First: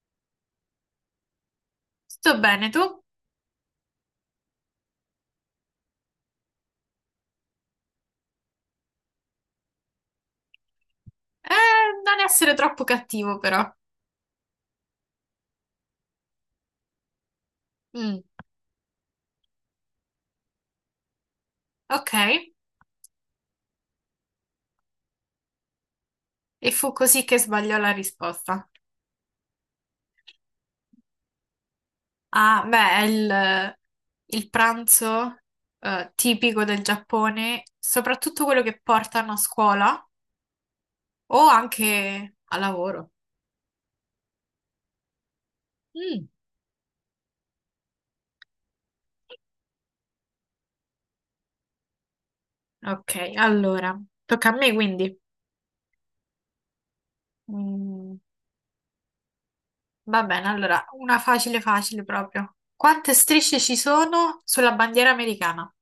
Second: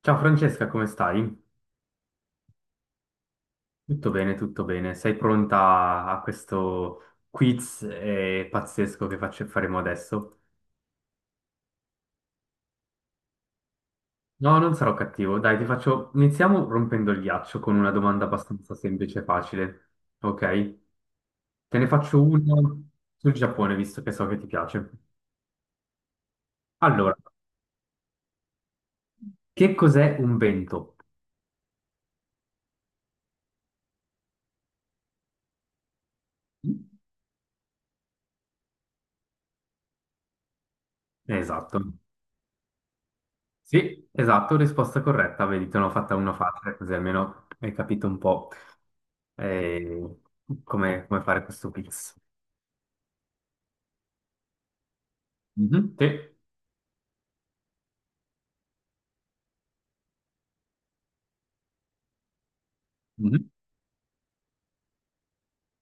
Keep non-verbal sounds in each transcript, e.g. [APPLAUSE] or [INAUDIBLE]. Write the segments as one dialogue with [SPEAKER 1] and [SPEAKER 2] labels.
[SPEAKER 1] Ciao Francesca, come stai?
[SPEAKER 2] Sto bene, tu?
[SPEAKER 1] Tutto bene, tutto bene. Sei pronta a questo quiz pazzesco che faremo adesso?
[SPEAKER 2] Non essere troppo cattivo, però.
[SPEAKER 1] No, non sarò cattivo. Dai, Iniziamo rompendo il ghiaccio con una
[SPEAKER 2] Mm,
[SPEAKER 1] domanda abbastanza semplice e facile. Ok? Te ne
[SPEAKER 2] ok.
[SPEAKER 1] faccio una sul Giappone, visto che so che ti piace.
[SPEAKER 2] E fu
[SPEAKER 1] Allora,
[SPEAKER 2] così che sbagliò la risposta.
[SPEAKER 1] che cos'è un vento?
[SPEAKER 2] Ah, beh, è il pranzo tipico del Giappone, soprattutto quello che portano a scuola o
[SPEAKER 1] Esatto.
[SPEAKER 2] anche a lavoro.
[SPEAKER 1] Sì, esatto, risposta corretta. Vedi, te ne ho fatta
[SPEAKER 2] Mm,
[SPEAKER 1] una facile, così almeno hai capito un po'. E come fare questo quiz?
[SPEAKER 2] ok, allora, tocca a me quindi.
[SPEAKER 1] Mhm, sì.
[SPEAKER 2] Mm, va bene, allora, una facile facile proprio. Quante
[SPEAKER 1] Mhm.
[SPEAKER 2] strisce ci sono sulla bandiera americana?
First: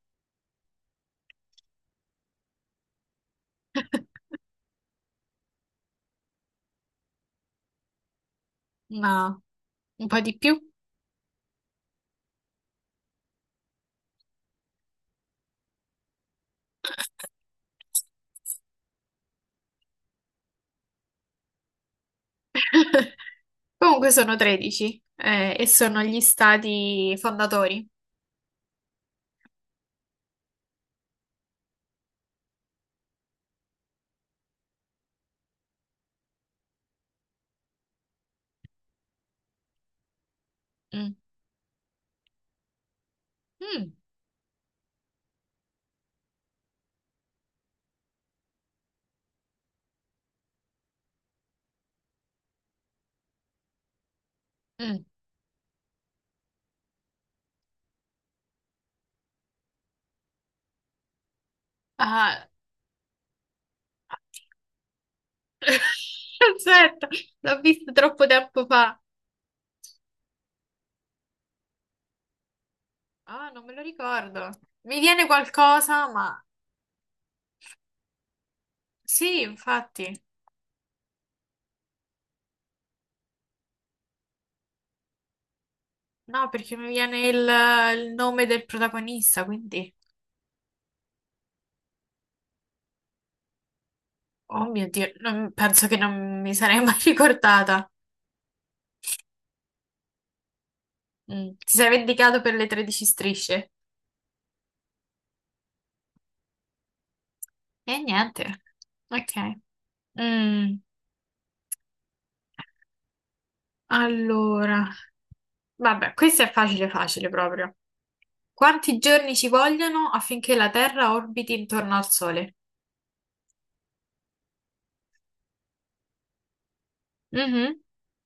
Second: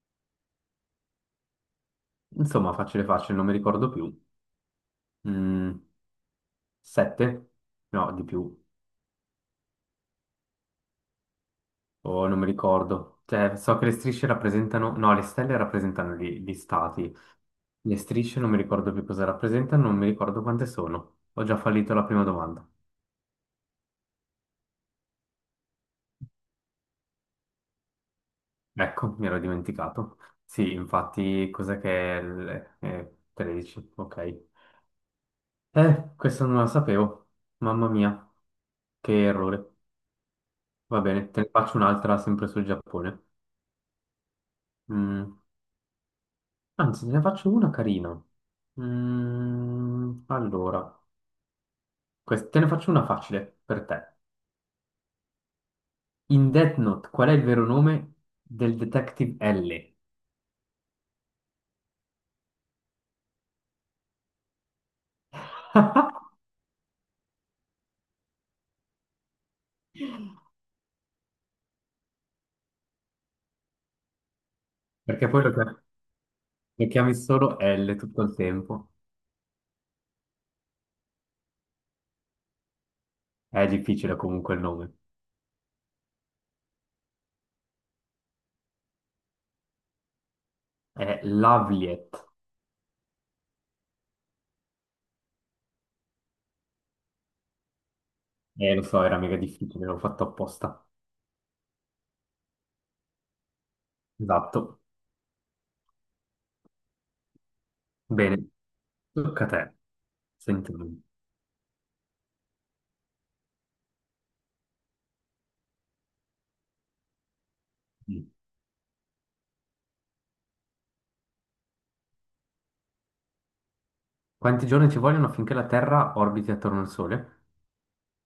[SPEAKER 1] Insomma, facile facile, non mi ricordo più.
[SPEAKER 2] [LAUGHS]
[SPEAKER 1] Mm, Sette? No, di più.
[SPEAKER 2] Ma un po' di più.
[SPEAKER 1] Oh, non mi ricordo. Cioè, so che le strisce rappresentano... No, le stelle rappresentano gli stati. Le strisce non mi ricordo più cosa rappresentano, non mi ricordo quante sono. Ho già fallito la prima domanda.
[SPEAKER 2] [LAUGHS] Comunque sono 13 e sono gli stati fondatori.
[SPEAKER 1] Ecco, mi ero dimenticato. Sì, infatti, cos'è che è... 13, ok. Questo non lo sapevo. Mamma mia, che errore. Va
[SPEAKER 2] Mm.
[SPEAKER 1] bene, te ne faccio un'altra sempre sul Giappone.
[SPEAKER 2] Mm,
[SPEAKER 1] Mm, Anzi, te ne faccio una carina. Allora, te ne faccio una facile per te.
[SPEAKER 2] mm.
[SPEAKER 1] In Death Note, qual è il vero nome del detective L?
[SPEAKER 2] Ah.
[SPEAKER 1] [LAUGHS]
[SPEAKER 2] [LAUGHS] Aspetta, l'ho visto troppo tempo fa. Ah, non me lo ricordo. Mi viene
[SPEAKER 1] Perché poi
[SPEAKER 2] qualcosa, ma
[SPEAKER 1] lo chiami solo L tutto il tempo.
[SPEAKER 2] sì, infatti.
[SPEAKER 1] È difficile comunque il nome.
[SPEAKER 2] No, perché mi viene il nome del protagonista, quindi...
[SPEAKER 1] È Lavliet.
[SPEAKER 2] Oh mio Dio, penso che non mi sarei mai [LAUGHS] ricordata.
[SPEAKER 1] Lo so, era mega difficile, l'ho fatto apposta.
[SPEAKER 2] Mm. Ti sei vendicato per le 13 strisce?
[SPEAKER 1] Esatto.
[SPEAKER 2] E
[SPEAKER 1] Bene,
[SPEAKER 2] niente. Ok.
[SPEAKER 1] tocca a te.
[SPEAKER 2] Mm.
[SPEAKER 1] Sentimi.
[SPEAKER 2] Allora, vabbè, questo è facile, facile proprio. Quanti giorni ci vogliono affinché la Terra orbiti intorno al Sole?
[SPEAKER 1] Quanti giorni ci vogliono affinché la Terra orbiti attorno al Sole?
[SPEAKER 2] Mhm.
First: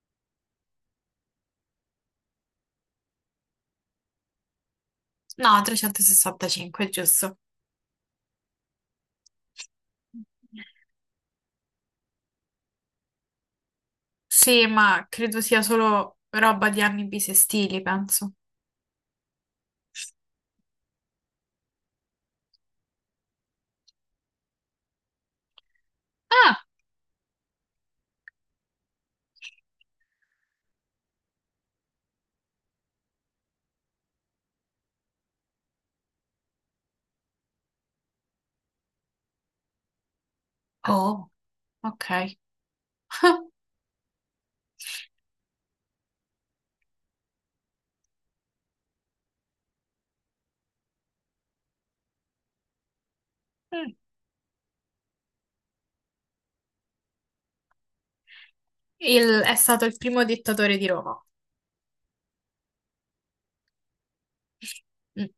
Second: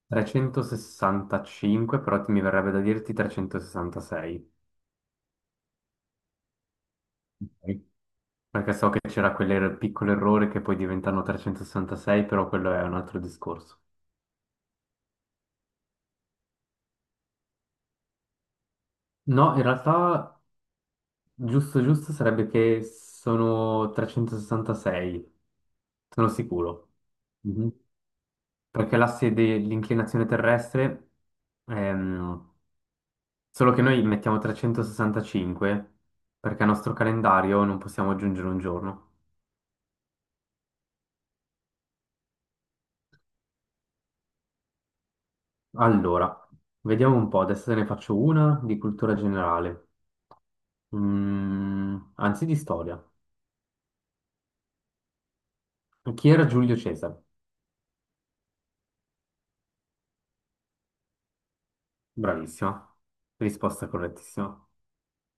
[SPEAKER 1] 365, però mi verrebbe da dirti 366.
[SPEAKER 2] No, 365, giusto.
[SPEAKER 1] Ok. Perché so che c'era quel piccolo errore che poi diventano 366, però quello è un altro discorso.
[SPEAKER 2] Sì, ma credo sia solo roba di anni bisestili, penso.
[SPEAKER 1] No, in realtà giusto giusto sarebbe che sono 366, sono
[SPEAKER 2] Ah,
[SPEAKER 1] sicuro. Mhm. Perché l'asse dell'inclinazione terrestre, ehm, solo che noi mettiamo 365 perché al nostro calendario non possiamo aggiungere un giorno.
[SPEAKER 2] oh, ok. [LAUGHS]
[SPEAKER 1] Allora, vediamo un po', adesso te ne faccio una di cultura generale. Anzi, di storia.
[SPEAKER 2] Mm.
[SPEAKER 1] Chi era Giulio Cesare?
[SPEAKER 2] È stato il primo dittatore di Roma.
[SPEAKER 1] Bravissima, risposta correttissima.
[SPEAKER 2] Mm.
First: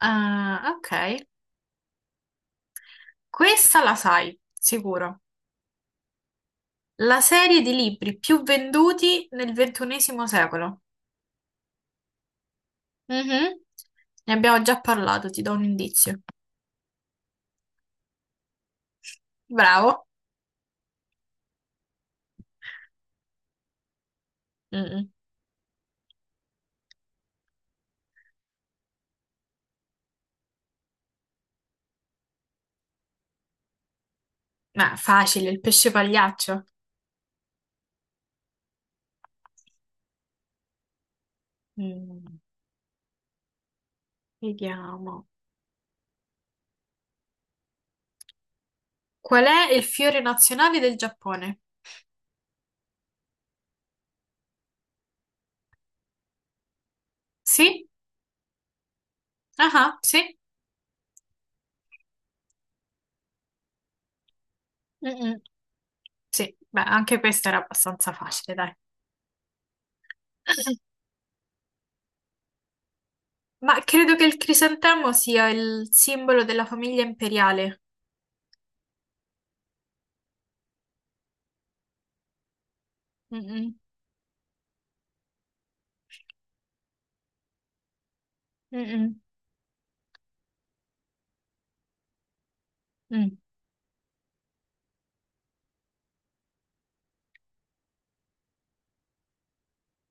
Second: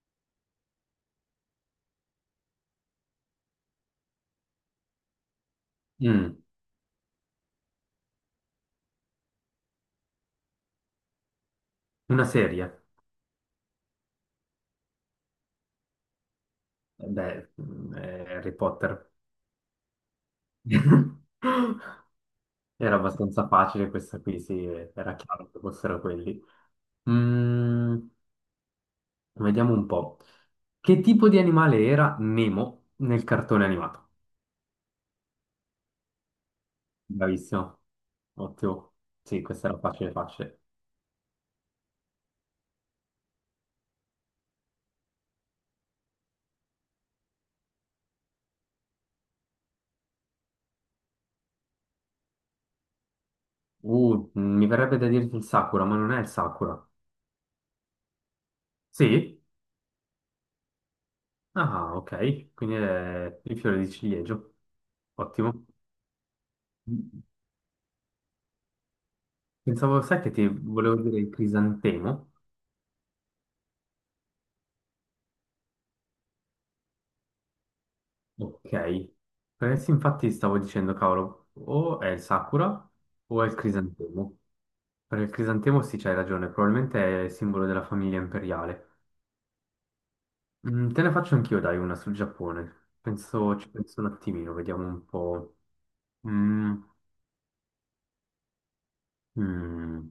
[SPEAKER 2] Ah, ok. Questa la sai, sicuro.
[SPEAKER 1] Mm,
[SPEAKER 2] La serie di libri più venduti nel 21º secolo.
[SPEAKER 1] Una serie?
[SPEAKER 2] Mhm. Ne abbiamo già parlato, ti do un indizio.
[SPEAKER 1] Eh beh, Harry Potter.
[SPEAKER 2] Bravo.
[SPEAKER 1] [LAUGHS] Era abbastanza facile questa qui, sì,
[SPEAKER 2] Mm.
[SPEAKER 1] era chiaro che fossero quelli. Mm, Vediamo un po'. Che tipo di animale era Nemo nel cartone animato?
[SPEAKER 2] Ma facile, il pesce pagliaccio.
[SPEAKER 1] Bravissimo, ottimo. Sì, questa era facile, facile.
[SPEAKER 2] Mm, Vediamo. Qual è il fiore nazionale del Giappone?
[SPEAKER 1] Mi verrebbe da dirti il Sakura, ma non è il Sakura.
[SPEAKER 2] Sì?
[SPEAKER 1] Sì?
[SPEAKER 2] Ah, sì?
[SPEAKER 1] Ah, ok. Quindi è il fiore di ciliegio.
[SPEAKER 2] Mm-mm.
[SPEAKER 1] Ottimo.
[SPEAKER 2] Sì, beh, anche questa era abbastanza facile, dai.
[SPEAKER 1] Pensavo, sai che ti volevo dire il crisantemo?
[SPEAKER 2] Ma credo che il crisantemo sia il simbolo della famiglia imperiale.
[SPEAKER 1] Ok. Perché sì, infatti stavo dicendo, cavolo, o è il Sakura o è il
[SPEAKER 2] Mm-mm,
[SPEAKER 1] crisantemo. Per il crisantemo sì, c'hai ragione, probabilmente è il simbolo della famiglia imperiale.
[SPEAKER 2] mm-mm,
[SPEAKER 1] Te ne faccio anch'io, dai, una sul Giappone.
[SPEAKER 2] mm.
[SPEAKER 1] Penso, ci penso un attimino, vediamo un po'. Mm, mm.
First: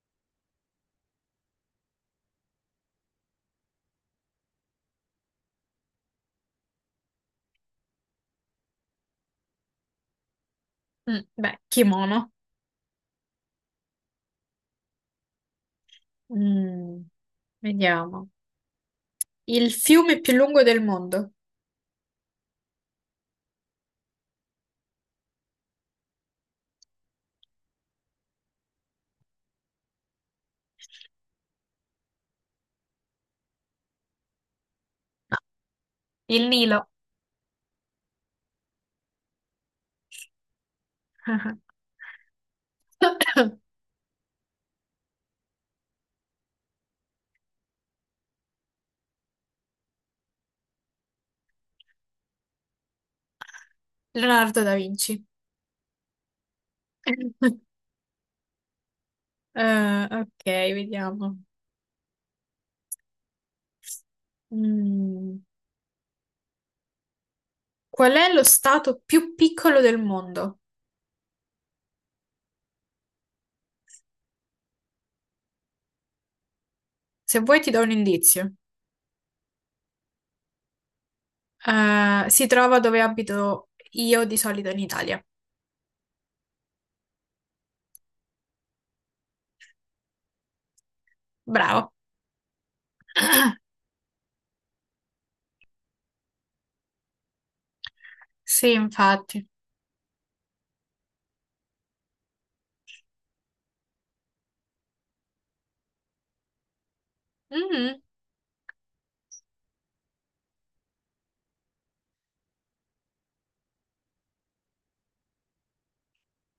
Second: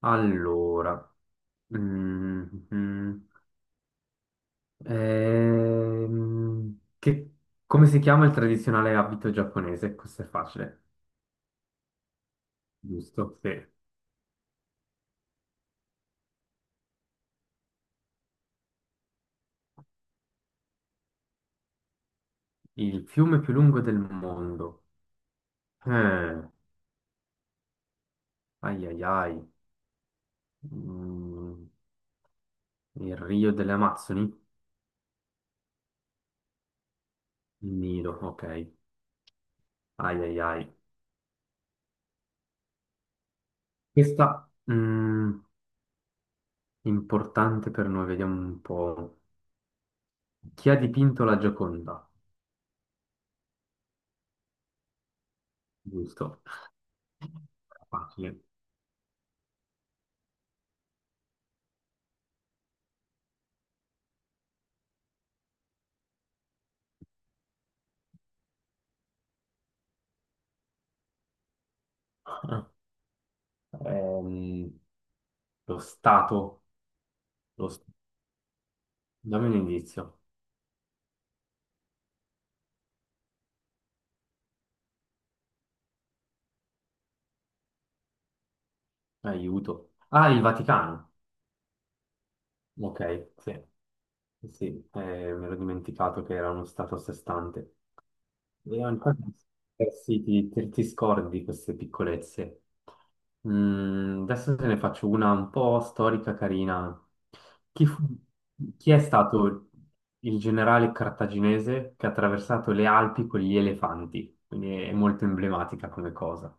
[SPEAKER 1] Allora, mm, mm. Ehm, che- come si chiama il tradizionale abito giapponese? Questo è facile,
[SPEAKER 2] Mm, beh, kimono.
[SPEAKER 1] giusto? Sì.
[SPEAKER 2] Mm, Vediamo. Il fiume più lungo del mondo.
[SPEAKER 1] Il fiume più lungo del mondo. Eh, Ai ai ai. Mm, il Rio delle Amazzoni?
[SPEAKER 2] Il Nilo.
[SPEAKER 1] Nido, ok. Ai ai ai.
[SPEAKER 2] [COUGHS] [LAUGHS]
[SPEAKER 1] Questa importante per noi, vediamo un po'. Chi ha dipinto la Gioconda?
[SPEAKER 2] Leonardo da Vinci.
[SPEAKER 1] Giusto.
[SPEAKER 2] [LAUGHS]
[SPEAKER 1] Facile.
[SPEAKER 2] Ok, vediamo. Mm, Qual è lo stato più piccolo del mondo?
[SPEAKER 1] Ehm, Lo Stato.
[SPEAKER 2] Se vuoi
[SPEAKER 1] Lo...
[SPEAKER 2] ti do
[SPEAKER 1] s-
[SPEAKER 2] un indizio.
[SPEAKER 1] Dammi un indizio.
[SPEAKER 2] Si trova dove abito io di solito in Italia.
[SPEAKER 1] Aiuto. Ah, il Vaticano.
[SPEAKER 2] Bravo.
[SPEAKER 1] Ok, sì. Sì, mi ero dimenticato che era uno Stato a sé stante.
[SPEAKER 2] Sì,
[SPEAKER 1] E ancora
[SPEAKER 2] infatti.
[SPEAKER 1] eh sì, ti scordi queste piccolezze. Adesso te ne faccio una un po' storica, carina. Chi,
[SPEAKER 2] Mhm.
[SPEAKER 1] fu- Chi è stato il generale cartaginese che ha attraversato le Alpi con gli elefanti? Quindi è molto emblematica come cosa.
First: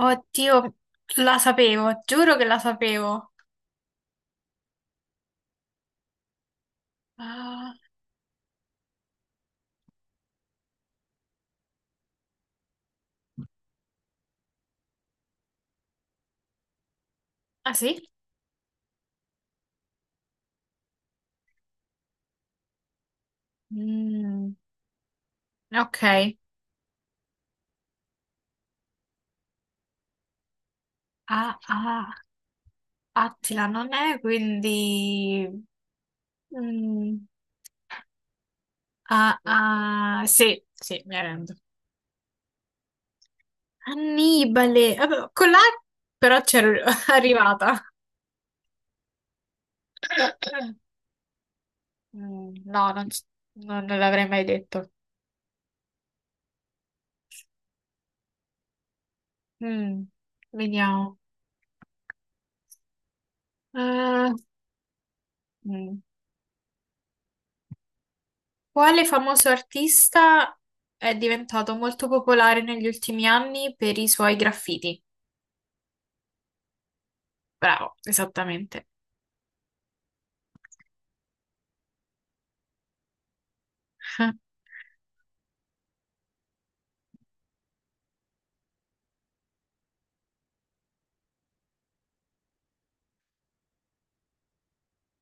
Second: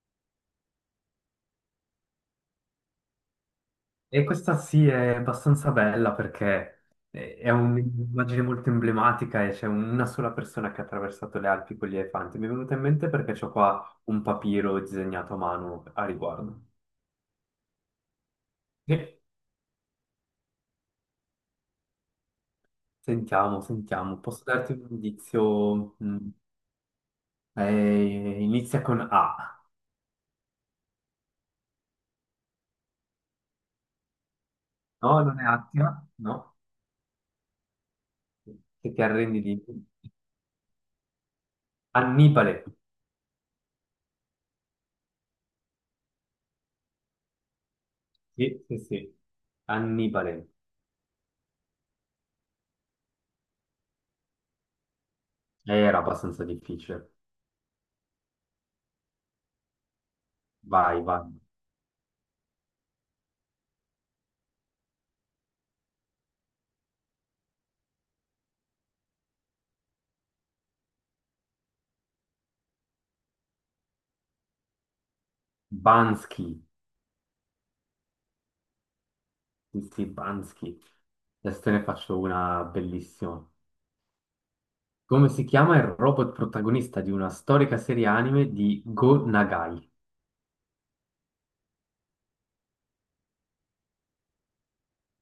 [SPEAKER 2] Oddio, la sapevo, giuro che la sapevo.
[SPEAKER 1] E questa sì è abbastanza bella perché è è
[SPEAKER 2] Ah,
[SPEAKER 1] un'immagine molto emblematica e c'è una sola persona che ha attraversato le Alpi con gli elefanti. Mi è venuta in mente perché c'ho qua un papiro disegnato a mano a riguardo.
[SPEAKER 2] ah, sì?
[SPEAKER 1] Sì. Sentiamo, sentiamo. Posso
[SPEAKER 2] Mm,
[SPEAKER 1] darti un indizio?
[SPEAKER 2] ok.
[SPEAKER 1] Inizia con A.
[SPEAKER 2] Ah, ah, Attila non è,
[SPEAKER 1] No, non è
[SPEAKER 2] quindi...
[SPEAKER 1] Attila, no?
[SPEAKER 2] Mm,
[SPEAKER 1] Che ti
[SPEAKER 2] ah,
[SPEAKER 1] arrendi di...
[SPEAKER 2] ah, sì, sì, mi arrendo.
[SPEAKER 1] Annibale.
[SPEAKER 2] Annibale, vabbè, con la però c'ero [LAUGHS] arrivata.
[SPEAKER 1] Sì, sì, sì. Annibale.
[SPEAKER 2] No, non l'avrei mai detto.
[SPEAKER 1] Era abbastanza difficile.
[SPEAKER 2] Mm,
[SPEAKER 1] Vai,
[SPEAKER 2] Vediamo.
[SPEAKER 1] vai.
[SPEAKER 2] Eh, mm. Quale famoso artista è diventato molto popolare negli ultimi anni per i suoi graffiti?
[SPEAKER 1] Bansky.
[SPEAKER 2] Bravo, esattamente.
[SPEAKER 1] Stefanski. Adesso te ne faccio una bellissima.
[SPEAKER 2] [LAUGHS]
[SPEAKER 1] Come si chiama il robot protagonista di una storica serie anime di Go Nagai?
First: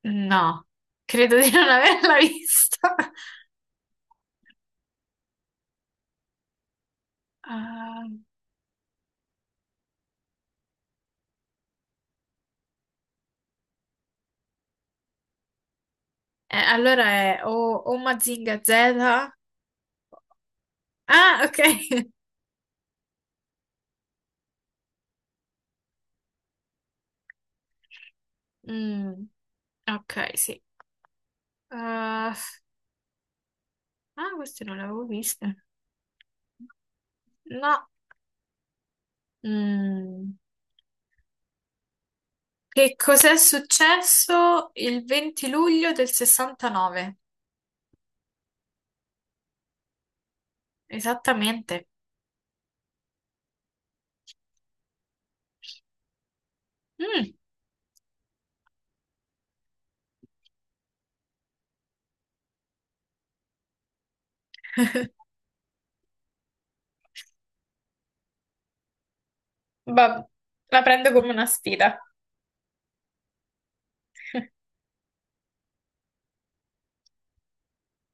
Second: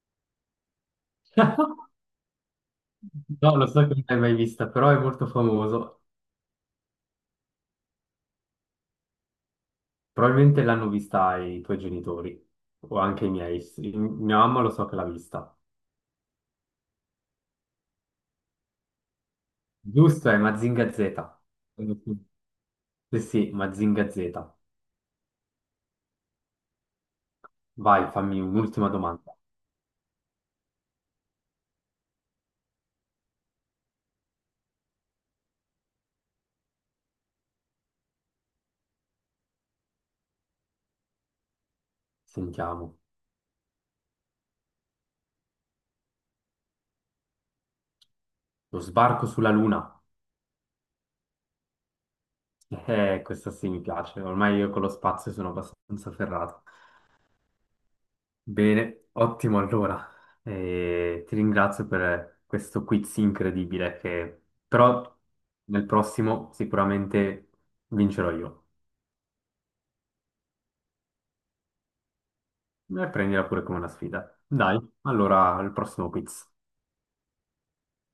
[SPEAKER 2] No, credo di non [LAUGHS]
[SPEAKER 1] [LAUGHS]
[SPEAKER 2] averla vista.
[SPEAKER 1] No, lo so che non l'hai mai vista, però è molto famoso.
[SPEAKER 2] Ah,
[SPEAKER 1] Probabilmente l'hanno vista i tuoi genitori o anche i miei. Mia mamma lo so che l'ha vista.
[SPEAKER 2] allora è o Mazinga Z.
[SPEAKER 1] Giusto, è Mazinga Z.
[SPEAKER 2] Ah, ok. [LAUGHS]
[SPEAKER 1] Sì, sì, Mazinga Z. Vai, fammi un'ultima
[SPEAKER 2] Mm,
[SPEAKER 1] domanda.
[SPEAKER 2] ok, sì. Ah, ah, queste non le avevo viste. No. Mm. Che
[SPEAKER 1] Sentiamo.
[SPEAKER 2] cos'è successo il 20 luglio del 69?
[SPEAKER 1] Lo sbarco sulla Luna.
[SPEAKER 2] Esattamente.
[SPEAKER 1] Questa sì mi piace, ormai io con lo spazio sono abbastanza ferrato.
[SPEAKER 2] Mm,
[SPEAKER 1] Bene, ottimo allora. Ti ringrazio per questo quiz incredibile che però nel prossimo sicuramente vincerò io.
[SPEAKER 2] vabbè, la prendo come una sfida.
[SPEAKER 1] E prendila pure come una sfida. Dai, allora al prossimo quiz.